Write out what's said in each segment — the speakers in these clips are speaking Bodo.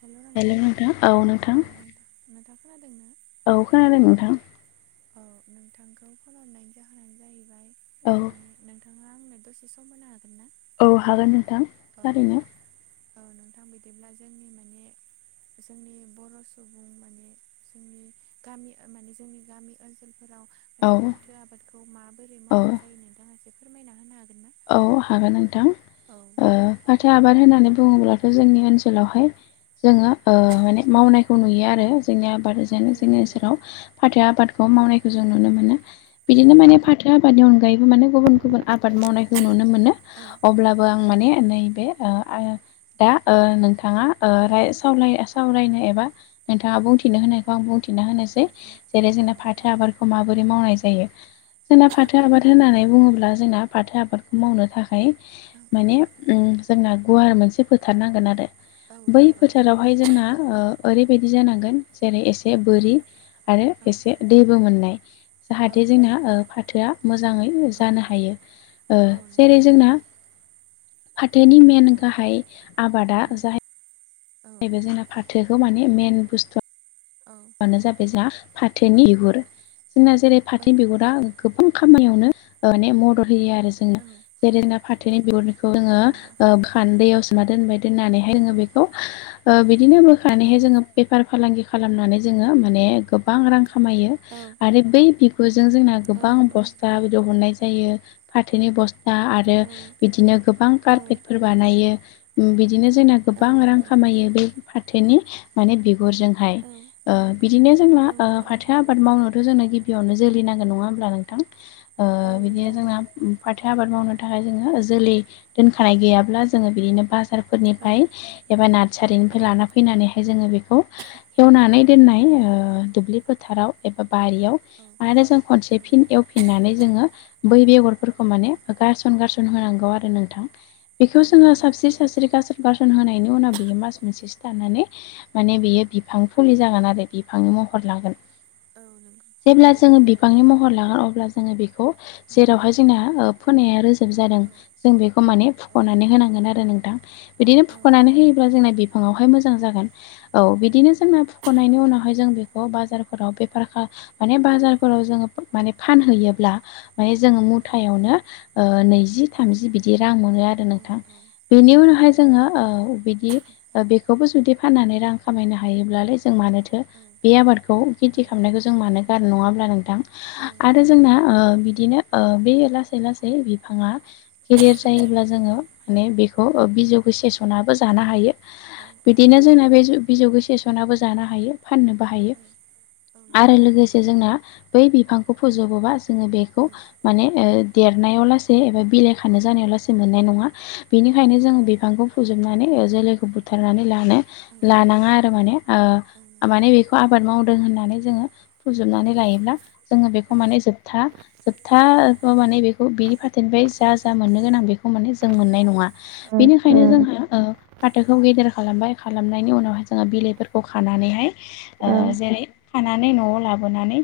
हेल' नोंथां औ नोंथां नोंथां खोनादोंना? औ खोनादों नोंथां। औ नोंथांखौ फननायनि जाहोनानो जाहैबाय औ माने। नोंथाङा आंनो दसे सम होनो हागोन ना? औ हागोन नोंथां औ थारैनो। औ नोंथां बिदिब्ला जोंनि माने जोंनि बर' सुबुं माने जोंनि गामि माने जोंनि गामि ओनसोलफोरा औ माने फाथो आबादखौ माबोरै औ मावनाय जायो नोंथाङासो फोरमायना होनो हागोन ना? औ हागोन नोंथां? औ। ओ फाथो आबाद होननानै बुङोब्लाथ' जोंनि ओनसोलावहाय जोङो माने औ मावनाय। खौ नुयो आरो जोंनि आबाद जेन औ जोंनि नंगौ ओनसोराव फाथो आबादखौ औ मावनायखौ जों नुनो मोनो। औ बिदिनो माने फाथो आबादनि अनगायैबो माने गुबुन गुबुन आबाद मावनाय नुनो मोनो अब्लाबो औ आं नंगौ माने नैबे दा नोंथाङा औ साव सावरायनो एबा औ नोंथाङा बुंथिनो होनायखौ आं बुंथिना औ होनोसै जेरै औ जोंना नंगौ फाथो आबाद माबोरै मावनाय जायो जोंना फाथो औ आबाद नंगौ होननानै बुङोब्ला जोंना फाथो आबादखौ। मावनो थाखाय औ माने औ जोंना गुवार मोनसे फोथार नांगोन आरो। औ बै नंगौ फोथारावहाय जोंना ओरैबायदि जानांगोन जेरै एसे औ बोरि आरो एसे दैबो मोननाय औ औ जाहाथे जोंना फाथोआ मोजाङै औ जानो हायो। ओ औ जेरै नंगौ जोंना फाथोनि मेन औ गाहाय औ आबादा बे औ जाहैबाय जोंना फाथोखौ माने मेन बुस्थुआ औ आनो जाबाय जोंहा औ फाथोनि बिगुर जोंना जेरै औ फाथोनि बिगुरा गोबां खामानियावनो माने मदद होयो आरो जों औ। जेरै जोंना फाथोनि बिगुरखौ नंगौ जोङोओान दैयावसोना दोनबाय दोननानैहाय औ जोङो बेखौ‌ बिदिनो औ नंगौ बोनानैहाय जोङो बेफार-फालांगि खालामनानै जो माने गोबां रां खामायो औ आरो बै बिगुरजों जोंना औ गोबां नंगौ बस्थु हनाय जायो फाथोनि बस्थ आरो औ बिदिनो गोबां कारेट फोर बानायो बिदिनो जोंना औ गोबां रां नंगौ औ नंगौ औ नंगौ खामायो फाथोनि माने बिगुरजोंहाय औ ओ बिदिनो जोंना औ ओ नंगौ फाथो आबाद मावनोथ' जोंनो गिबियावनो जोलै नांगौ नङा होमब्ला नोंथां ओ औ बिदिनो नंगौ जोंना फाथो आबाद मावनो थाखाय जोङो जोलै दोनखानाय गैयाब्ला जोङो बिदिनो बाजार औ फोरनिफ्राय एबा नार्सारिनिफ्राय लाना औ फैनानैहाय जोङो बेखौ एवनानै दोननाय औ ओ दुब्लि फोथाराव एबा बारियाव आरो जों खनसे फिन एवफिननानै जोङो बै बेगरफोरखौ माने गारसन गारसन होनांगौ आरो नोंथां औ बेखौ जोङो नंगौ साबस्रि साबस्रि गाजा बारसन होनायनि उनाव बियो मास मोनसे सिथारनानै माने बियो बिफां औ फुलि जा औ बिफांनि महर लागोन जेब्ला नंगौ जोङो बिफांनि महर लागोन अब्ला जोङो बे खौ जेरावहाय जोंना ओ फोनाय जोब जादों औ जों बेखौ माने औ फुख'नानै होनांगोन आरो नोंथां बिदिनो औ फुख'नानै होयोब्ला जोंना बि फाङावहाय मोजां जागोन औ बिदिनो जोंना फुख'नायनि नंगौ उनावहाय जों बे खौ बाजारफोराव बेफार माने बाजारफोराव जोङो माने फानहैयोब्ला माने जोङो मुथायावनो ओ नैजि थामजि बिदि रां मोनो आरो नोंथां बेनि उनावहाय जोङो ओ बिदि दा बेखौबो जुदि फाननानै रां खामायनो हायोब्लालाय जों मानोथो बे आबादखौ खेथि औ खालामनायखौ जों मानो गारनो नङा होमब्ला नोंथां औ आरो नंगौ जोंना नंगौ ओ बिदिनो बे लासै लासै बिफाङा गिदिर जायोब्ला जोङो औ माने बेखौ बिजौखौ सेसनाबो जानो हायो औ औ बिदिनो नंगौ जोंना बे बिजौखौ सेसनाबो जानो हायो फाननो बाहायो औ औ नंगौ आरो लोगोसे जोंना बै बिफांखौ फोजोबोबा जोङो औ बेखौ माने देरनायाव लासै एबा बिलाइ खानो जानायाव लासै मोननाय नङा औ बिनिखायनो जोङो बिफांखौ फोजोबनानै जोलैखौ बुथारनानै लानो औ लानाङा आरो माने ओ नंगौ माने बेखौ आबाद मावदों होननानै जोङो फोजोबनानै लायोब्ला जोङो औ बेखौ औ माने जोबथा जोबथा माने बेखौ बेनि फा थोनिफ्राय जा जा मोननो गोनां बेखौ माने जों मोननाय नङा बेनिखायनो जोंहा ओ फाथोखौ गेदेर खालामबाय खालामनायनि उनावहाय जोङो बिलाइफोरखौ खानानैहाय औ ओ नंगौ औ जेरै खानानै न'आव लाबोनानै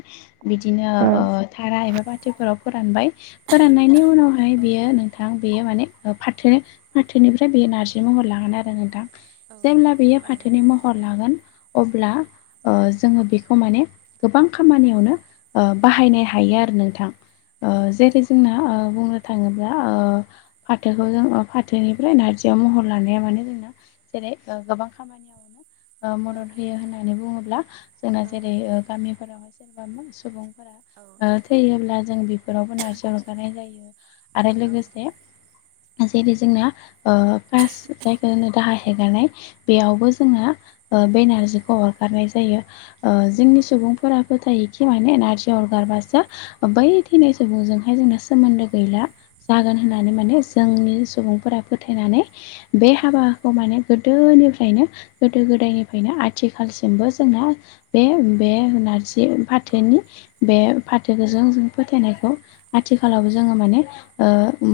बिदिनो ओ थारा एबा पारटिफोराव फोरानबाय फोराननायनि उनावहाय औ बियो नोंथां बेयो माने फाथो फाथोनिफ्राय बेयो नारजि महर लागोन आरो नोंथां औ औ नंगौ औ नंगौ औ नंगौ औ नंगौ औ नंगौ औ नंगौ औ जेब्ला बेयो फाथोनि महर लागोन अब्ला ओ जोङो बेखौ माने गोबां खामानियावनो ओ बाहायनो हायो आरो नोंथां ओ औ जेरै जोंना ओ बुंनो थाङोब्ला ओ फाथोखौ जों फाथोनिफ्राय नारजियाव महर लानाया मानोे जोंना जेरै गोबां खामानियाव ओ मदद होयो होननानै बुङोब्ला जोंना जेरै गामिफोरावहाय सोरबा सुबुंफोरा औ थैयोब्ला जों बेफोरावबो नारजि हरगारनाय जायो आरो लोगोसे जेरै जोंना ओ कास जायखौ जोंनो दाहा हेगारनाय बेयावबो जोंना ओ बे नारजिखौ हरगारनाय जायो ओ जोंनि सुबुं फोराबो जायोखि माने नारजि अर गारबासो बै थैनाय सुबुंजोंहाय जोंना सोमोन्दो गैला जागोन होननानै माने जोंनि सुबुंफोरा फोथायनानै बे हाबाखौ माने गोदोनिफ्रायनो गोदो गो दायनिफ्रायनो आथिखालसिमबो जोंना बे बे नारजि फाथोनि बे फाथोखौजों जों फोथायनायखौ आथिखालावबो जोङो माने ओ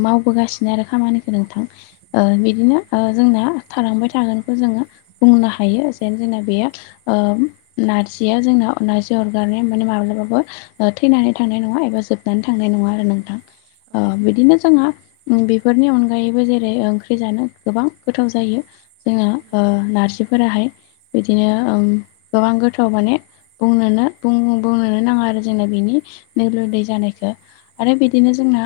मावबोगासिनो आरो खामानिखौ नोंथां बिदिनो जोंना थालांबाय थागोनखौ जोङो बुंनो हायो। जों बे नारजिया ज रारनाय माने माब्लाबाबो थैनानै थांनाय नङा एबा जोब नानै थांनाय नङा आरो नोंथां बिदिनो जोंहा बेफोरनि अनगायैबो जेरै ओंख्रि जानो गोबां गोथाव जायो। जोङो नारजिफोराहाय बिदिनो गोबां गोथाव माने नोनो बुंनोनो नाङा आरो जोंना बिनि नो लुदै जानायखौ आरो बिदिनो जोंना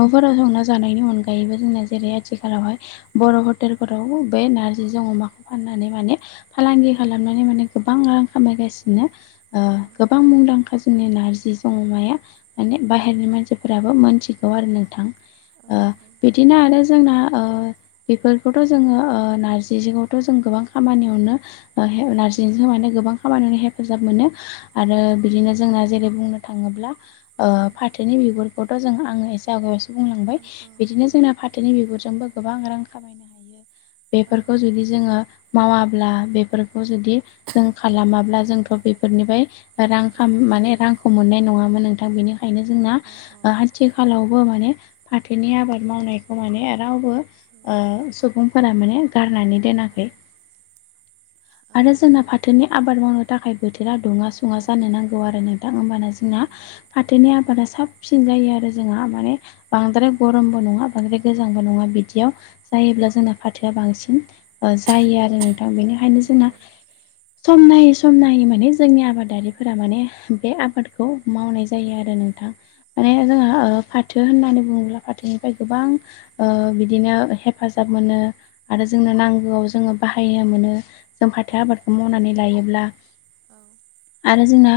न'फोराव संना जानायनि अनगायैबो जोंना जेरै आथिखालावहाय बर' हटेलफोराव बे नार फ फनानै म गोबां रां खनो औ। गोबां मुंदांखा जोंनि नारजि ज अमाया माने बाहेरनि मानसि फोराबो मोनथिगौ आरो नोंथां। बिदिनो आरो जोंना बेफोरखौथ' जोङो नारजि गोबां खामानियावनो हेफाजाब मोनो आरो बिदिनो जोंना जेरै बुंनो थाङोब्ला फाथोनि बिगुरखौथ' जों आङो एसे आवगायायावसो बुंलांबाय औ बिदिनो जोंना फाथो बिनि बिगुरजोंबो गोबां रां खामायनो हायो औ औ बेफोरखौ जुदि जोङो मावाब्ला बेफोरखौ जुदि जों खालामाब्ला औ जोंथ' बेफोरनिफ्राय रां माने रांखौ मोननाय नङामोन नोंथां बेनि बेओंखायनो जोंना औ औ आथिखालावबो माने फाथोनि आबाद मावनायखौ माने रावबो सुबुंफोरा माने गारनानै औ आरो नंगौ जोंना फाथोनि आबाद मावनो थाखाय बोथोरा दङ। औ सुङा जानो नांगौ आरो न दां होमबाना औ जोंना नंगौ फाथोनि औ आबादा साब फिनजायो आरो जोंहा माने औ बांद्राय गरमबो नङा बांद्राय गोजांबो नङा बिदियाव जायोब्ला जोंना फाथोआ बांसिन जायो आरो नोंथां बेनिखायनो नंगौ औ नंगौ औ जोंना नंगौ औ सम नायै सम नायै माने जोंनि आबादारिफोरा माने बे आबादखौ मावनाय जायो आरो नोंथां माने जों फाथो होननानै बुङोब्ला फाथोनिफ्राय गोबां बिदिनो हेफाजाब मोनो। आरो जोंनो नांगौआव जोङो बाहायनो मोनो जों फाथो आबादखौ मावनानै लायोब्ला औ। आरो जोंना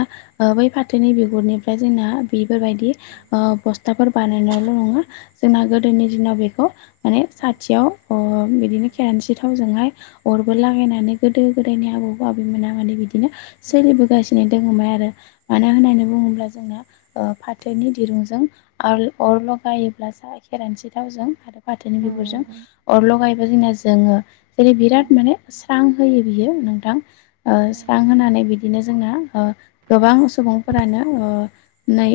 बै फाथोनि बिगुरनिफ्राय जोंना बेफोरबायदि औ प्रस्थाबफोर बानायनायल' नङा औ जोंना गोदोनि दिनाव बेखौ माने साथियाव औ बिदिनो खेरानसि थावजोंहाय अरबो जागोन लागायनानै गोदो गोदायनि आबौ आबैमोना माने बिदिनो सोलिबोगासिनो दङोममोन आरो मानो होननानै बुङोब्ला जोंना फाथोनि दिरुंजों अरल' गायोब्ला स खेरानसे थावजों आरो फ फाथोनि बिबुरजों अरल' गायोब्ला जोंना जोङो जेरै बिराद माने स्रां होयो बियो नोंथां स्रां होनानै बिदिनो जोंना गोबां सुबुंफोरानो नै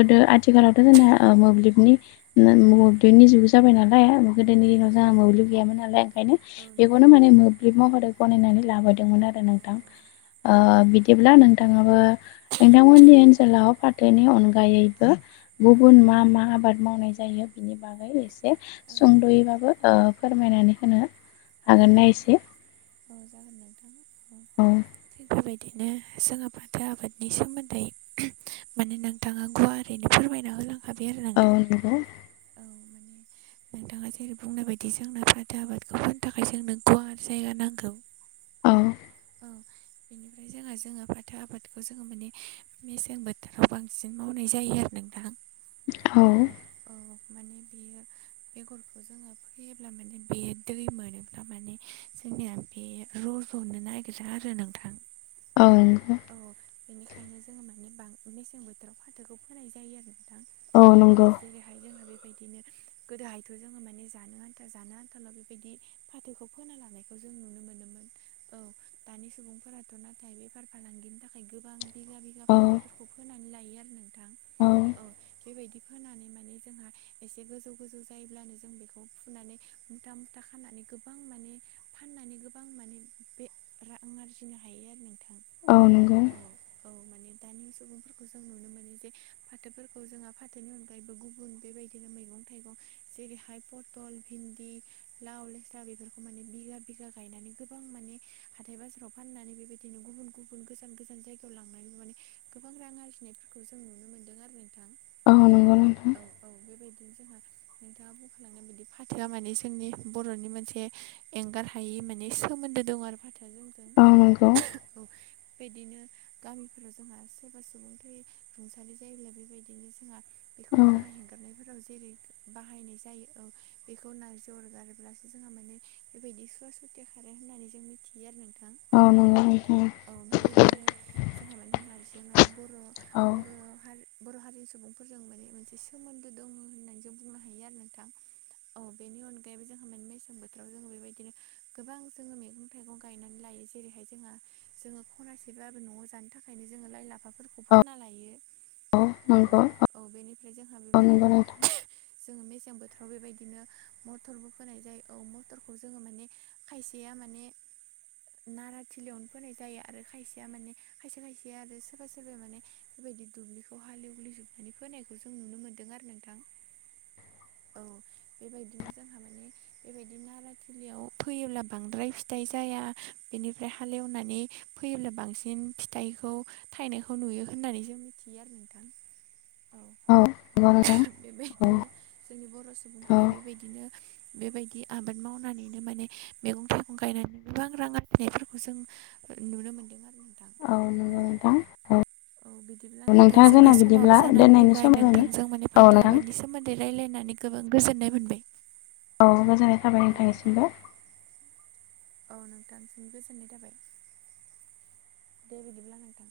गोदो आथिखालावथ' जोंना मोब्लिबनि मदनि जुग जाबाय नालाय गोदोनि दिनाव जोंहा मोब्लिब गैयोन नालाय ओंखायनो बेखौनो माने फ महरै गनायनानै लाबोदोंमोन आरो नोंथां बिदिब्ला नोंथाङाबो नोंथांमोननि ओनसोलाव फाथोनि अनगायैबो गुबुन मा मा आबाद मावनाय जायो बिनि बागै एसे सुंद'यैबाबो फोरमायनानै होनो हागोनना एसे औ जागोन नोंथां औ थिग बेबायदि बिदिनो जोङो बाथो आबादनि सोमोन्दै माने नोंथाङा गुवारारैनो फोरमायना होलांखाय आरो औ नोंथां। नंगौ औ माने नोंथाङा जेरै बुंनाय बायदि जोंनो फाथो आबादखौ फोनो थाखाय जोंनो गुवार जायगा नांगौ। औ औ बेनिफ्राय जोंहा जोङो फाथो आबादखौ जोङो माने मेसें बोथोराव बांसिन मावनाय जायो आरो नोंथां औ औ माने बेयो बेगरखौ जों अ [unintelligible] फैयोब्ला माने बे दै मोनोब्ला माने जोंनिया बे र'ज'नो नागिर गोजा आरो नोंथां औ नंगौ औ बेनिखायनो जोङो माने बांसिन मेसें बोथोराव फाथोखौ फोनाय जायो आरो दा औ जेरैहाय जोंङो बेबायदिनो गोदोहायथ' जोङो माने जानो आन्था जानो आन्थाल' बेबायदि फाथोखौ फोना लानायखौ जों नुनो मोनोमोन। औ दानि सुबुंफोराथ' नाथाय बेफार फालांगिनि थाखाय गोबां बिगा बिगा औ फाथोफोरखौ फोना नानै लायो आरो नोंथां औ बेबायदि फोनानै माने जोंहा एसे गोजौ गोजौ जायोब्लानो जों बेखौ फुनानै मुथा मुथा खालामनानै गोबां माने फाननानै गोबां माने बे रां आरजिनो हायो आरो नोंथां औ नंगौ औ औ माने दानि सुबुंफोरखौ जों नुनो मोनो जे फाथोफोरखौ जोंहा फाथोनि अनगायैबो गुबुन बेबायदिनो मैगं थाइगं जेरैहाय पटल भिन्दि लाव लेस्रा बेफोरखौ माने बिगा बिगा गायनानै गोबां माने हाथाय बाजाराव फाननानै बेबायदिनो गुबुन गुबुन गोजान गोजान जायगायाव लांनानै माने गोबां रां आरजिनायफोरखौ जों नुनो मोनदों आरो नोंथां। औ नंगौ नोंथां औ औ बेबायदिनो जोंहा नोंथाङा बुंखालादों। बिदि फाथोआ माने जोंनि बर'नि मोनसे एंगार हायि माने सोमोन्दो दं आरो फाथोआ औ जोंजों बेबायदिनो गामिफोराव जोंहा सोरबा सुबुं रुंसारि जायोब्ला बेबायदिनो जोंहा बेखौ औ दाहा हेगारनाय जेरै बाहायनाय जायो औ बेखौ नारजि अगारब्लासो जोंहा माने बेबायदि सुवा सुथे खारो होननानै जों मिथियो आरो नोंथां औ नंगौ औ बेबायदिनो जोंहा माने नारजि माने बर' औ बर' हार बर' हारिनि सुबुंफोरजों माने मोनसे सोमोन्दो दङ होननानै जों बुंनो हायो आरो नोंथां। औ बेनि अनगायैबो जोंहा माने मेसें बोथोराव जोङो बेबायदिनो गोबां जोङो मैगं थाइगं गायनानै लायो जेरैहाय जोङो जोङो खनासेब्लाबो न'आव जानो थाखायनो जोङो लाइ लाफाफोरखौ औ फोना लायो। औ औ बेनिफ्राय जोंहा औ नंगौ नोंथां बेबायदिनो जोङो मेसें बोथोराव बेबायदिनो मटरबो फोनाय जायो औ मटरखौ जोङो माने खायसेया माने नाराथिलियावनो फोनाय जायो आरो खायसेया माने खायसे खायसेया आरो सोरबा सोरबा माने बेबायायदि दुब्लिखौ हालेवलि जोबनानै फोनायखौ जों नुनो मोन्दों आरो नोंथां। औ बेबायदिनो जोंहा माने बेबायदि नाराथिलियाव फैयोब्ला बांद्राय फि फिथाइ जाया बेनिफ्राय हालेवनानै फैयोब्ला बांसिन फिथाइखौ थायनायखौ नुयो होननानै जों मिथियो आरो नोंथां। औ औ नंगौ नोंथां औ बेबायदिनो जोंनि बर' औ सुबुंफोरा बेबायदिनो बेबायदि आबाद मावनानैनो माने मैगं थाइगं गायनानै गोबां रां आरजिनायफोरखौ जों नुनो मोनदों आरो। नोंथां औ नंगौ नोंथां औ औ बिदिब्ला नोंथां नोंथाङा जोंना समाबो बिदिब्ला जानानै दोननायनि फैबाय सम जाबायमोन नोंथांजों माने औ फाथो नोंथां आबादनि सोमोन्दै रायलायनानै गोबां गोजोननाय मोनबाय औ गोजोननाय थाबाय औ नोंथांनिसिमबो औ नोंथां गोजोननाय थाबाय दे बिदिब्ला नोंथां